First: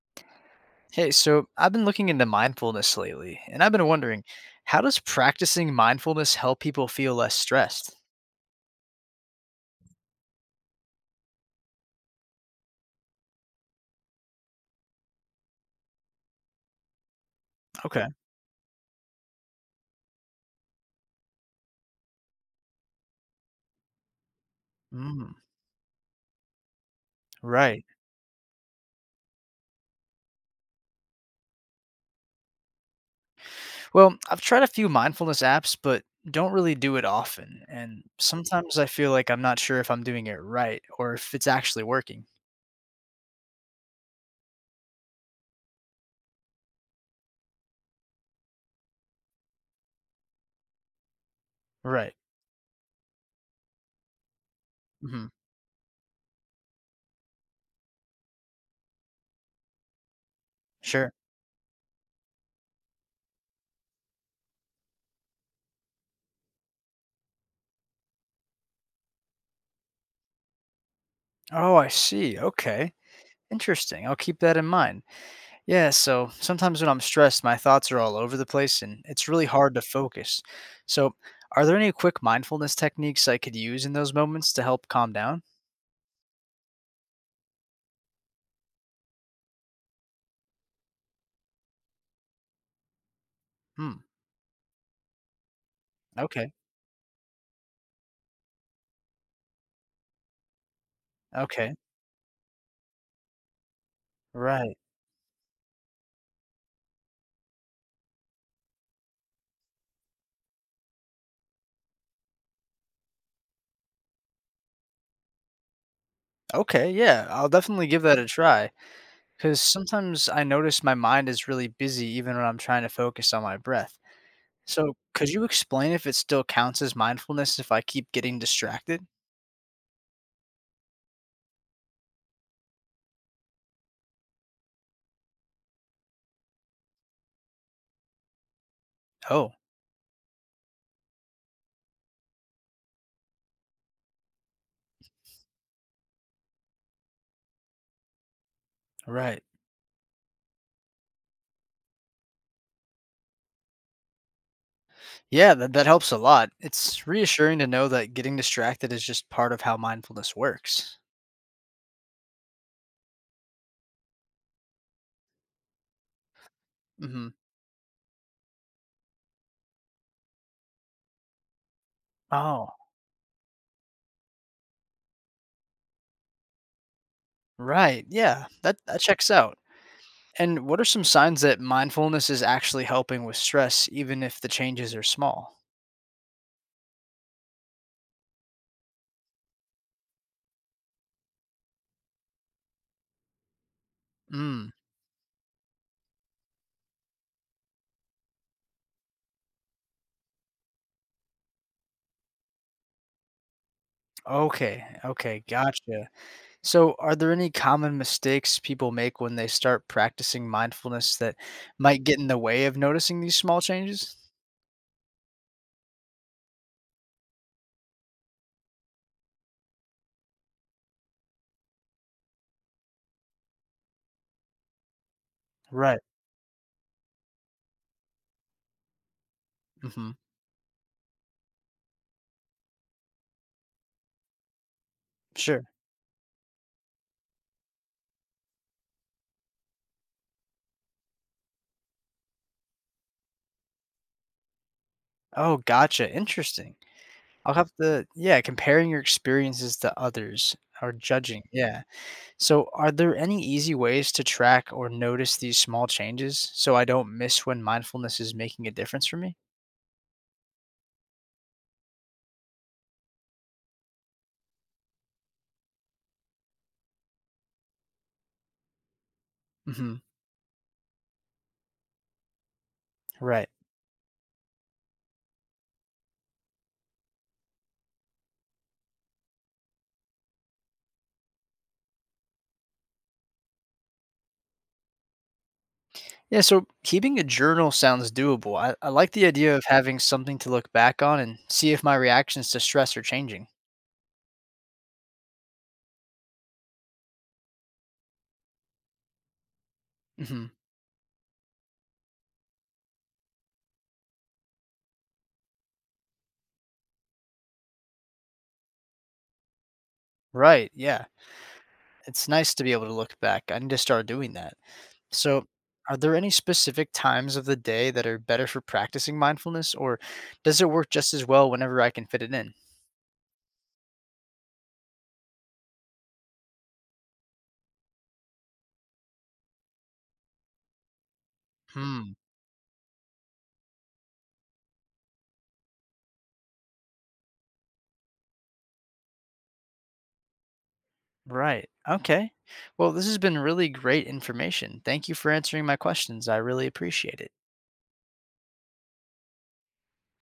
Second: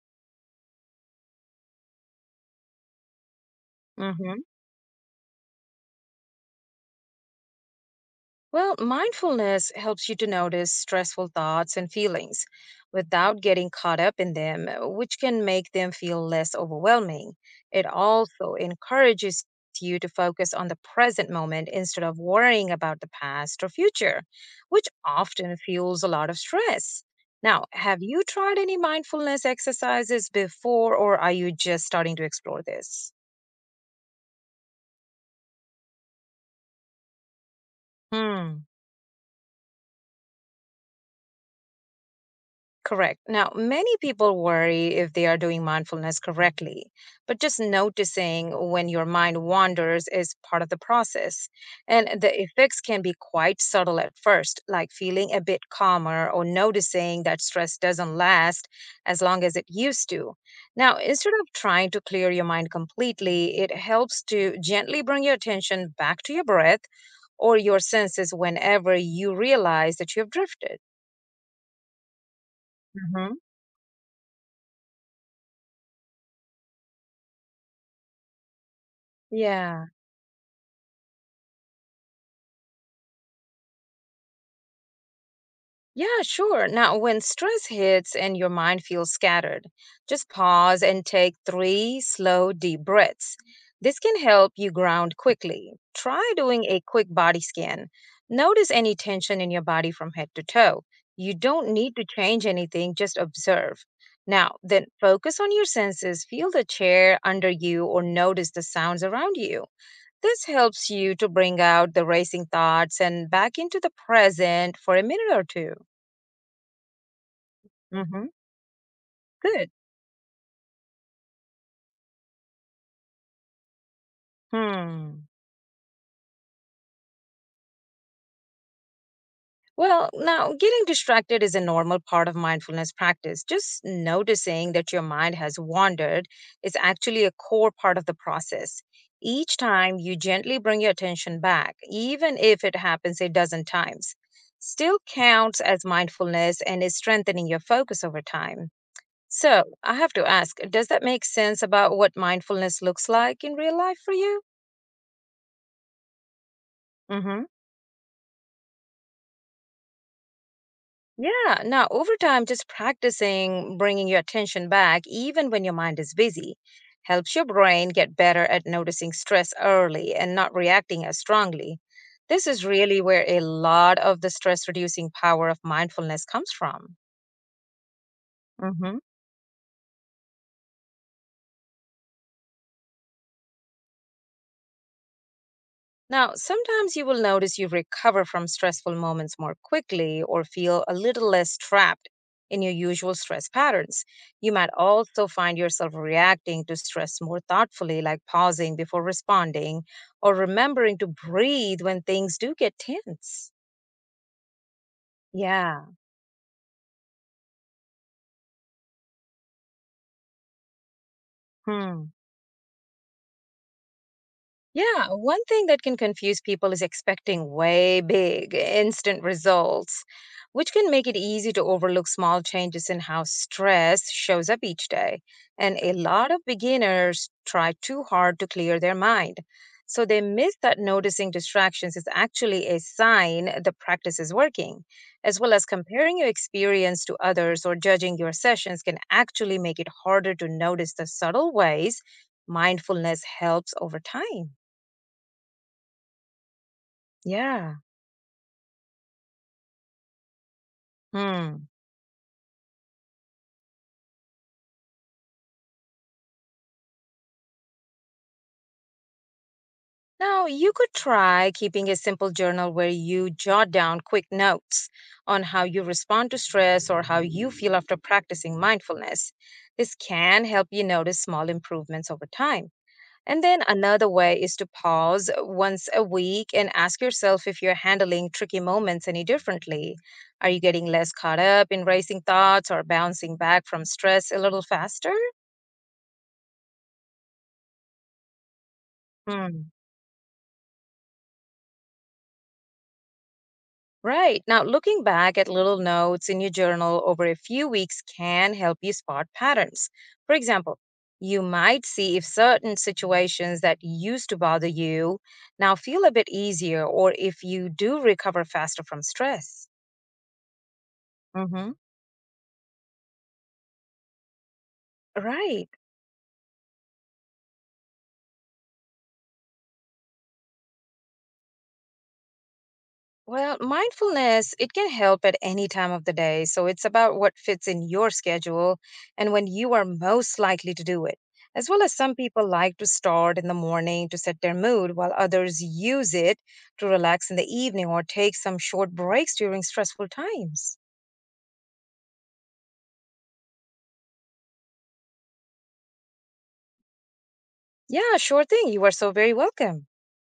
Hey, so I've been looking into mindfulness lately, and I've been wondering, Hmm. how does practicing mindfulness help people feel less stressed? Well, mindfulness helps you to notice stressful thoughts and feelings without getting caught up in them, which can make them feel less overwhelming. It Okay. also encourages you to focus on the present moment instead of worrying about the past or future, which Mm, often fuels a lot of stress. Now, right. have you tried any mindfulness exercises before, or are you just starting to explore this? Well, I've tried a few mindfulness apps, but don't really do it often. And Hmm. sometimes I feel like I'm not sure if I'm doing it right or if it's actually working. Correct. Now, many people worry if they are doing mindfulness correctly, but just noticing when your mind wanders is part of the process. Right. And the effects can be quite subtle at first, like Hmm. feeling a bit calmer or noticing that stress doesn't last as long as it used to. Now, Sure. instead of trying to clear your mind completely, it helps to gently bring your attention back to your breath or your senses whenever you realize that you have drifted. Oh, I see. Okay. Hmm. Interesting. I'll keep that in mind. Yeah, so sometimes when I'm stressed, my thoughts are all over the place and it's really hard to Yeah. focus. So, are there any quick mindfulness techniques I could use in those moments to help calm down? Yeah, sure. Now, when stress hits and your mind feels scattered, just pause and take three slow, deep breaths. Hmm. This can help you ground quickly. Try Okay. doing a quick body scan. Notice any tension in your body from head to toe. You Okay. don't need to change anything, just observe. Now, Right. then focus on your senses, feel the chair under you, or notice the sounds around you. This helps you to bring out the racing thoughts and back into the present for a minute or two. Okay. Yeah, I'll definitely give that a Mm-hmm. try because Good. sometimes I notice my mind is really busy even when I'm trying to focus on my breath. So, Hmm. could you explain if it still counts as mindfulness if I keep getting distracted? Well, now getting distracted is a normal part of mindfulness practice. Just noticing that your mind has wandered is actually a core part of the process. Oh, Each time you gently bring your attention back, even if it happens a dozen times, still counts as mindfulness and is strengthening your focus over time. right. So, I have to ask, does that make sense about what mindfulness looks like in real life for you? Yeah, that helps a lot. It's Mm-hmm. reassuring to know that getting distracted is just part of how mindfulness works. Yeah. Now, over time, just practicing bringing your attention back, even when your mind is busy, Hmm. helps your brain get better at noticing stress early and not reacting as strongly. This is Oh, really where a lot of the stress reducing power of mindfulness comes from. right. Yeah, that, Mm-hmm. that checks out. And what are some signs that mindfulness is actually helping with stress, even if the changes are small? Now, sometimes you will notice you recover from stressful moments more quickly or feel a little less trapped in your usual stress patterns. You might Mm. also find yourself reacting to stress more thoughtfully, like pausing before responding or remembering to breathe when things do get tense. Okay. Okay. Yeah. Gotcha. So, are there any common mistakes people make when they start practicing mindfulness that might Hmm. get in the way of noticing these small changes? Yeah, one thing that can confuse people is expecting way big, instant results, which can make it easy to overlook small changes in how stress shows up each day. And a Right. lot of beginners try too hard to clear their mind. So Hmm. they miss that noticing distractions is actually a sign the practice is working, as well Sure. as comparing your experience to others or judging your sessions can actually make it harder to notice the subtle ways mindfulness helps over time. Oh, gotcha. Interesting. I'll have Yeah. to, yeah, comparing your experiences to others or judging, Hmm. yeah. So, are there any easy ways to track or notice these small changes so I don't miss when mindfulness is making a difference for me? Now, you could try keeping a simple journal where you jot down quick notes on how you respond to stress or how you feel after practicing mindfulness. This Mhm. can help you notice small improvements over time. And Right. then another way is to pause once a week and ask yourself if you're handling tricky moments any differently. Are you getting less caught up in racing thoughts or bouncing back from stress a little faster? Yeah, so keeping a journal sounds doable. I like the idea of Hmm. having something to look back on and see if my reactions to stress are changing. Right. Now, looking back at little notes in your journal over a few weeks can help you spot patterns. For Hmm. example, you might see if certain situations that used to bother you now feel a bit easier, or if you do recover faster from stress. Right. Yeah. Hmm. It's nice to be able to look back. I need to start doing that. So, Right. are there any specific times of the day that are better for practicing mindfulness, or does it work just as well whenever I can fit it in? Well, mindfulness, it can help at any time of the day. So it's about what fits in your schedule and when you are most likely to do it. As well as Hmm. some people like to start in the morning to set their mood, while others use it to relax in the evening or take some short breaks during stressful times. Right. Okay. Well, this has been really great information. Thank you for answering my questions. I really appreciate it. Yeah, sure thing. You are so very welcome.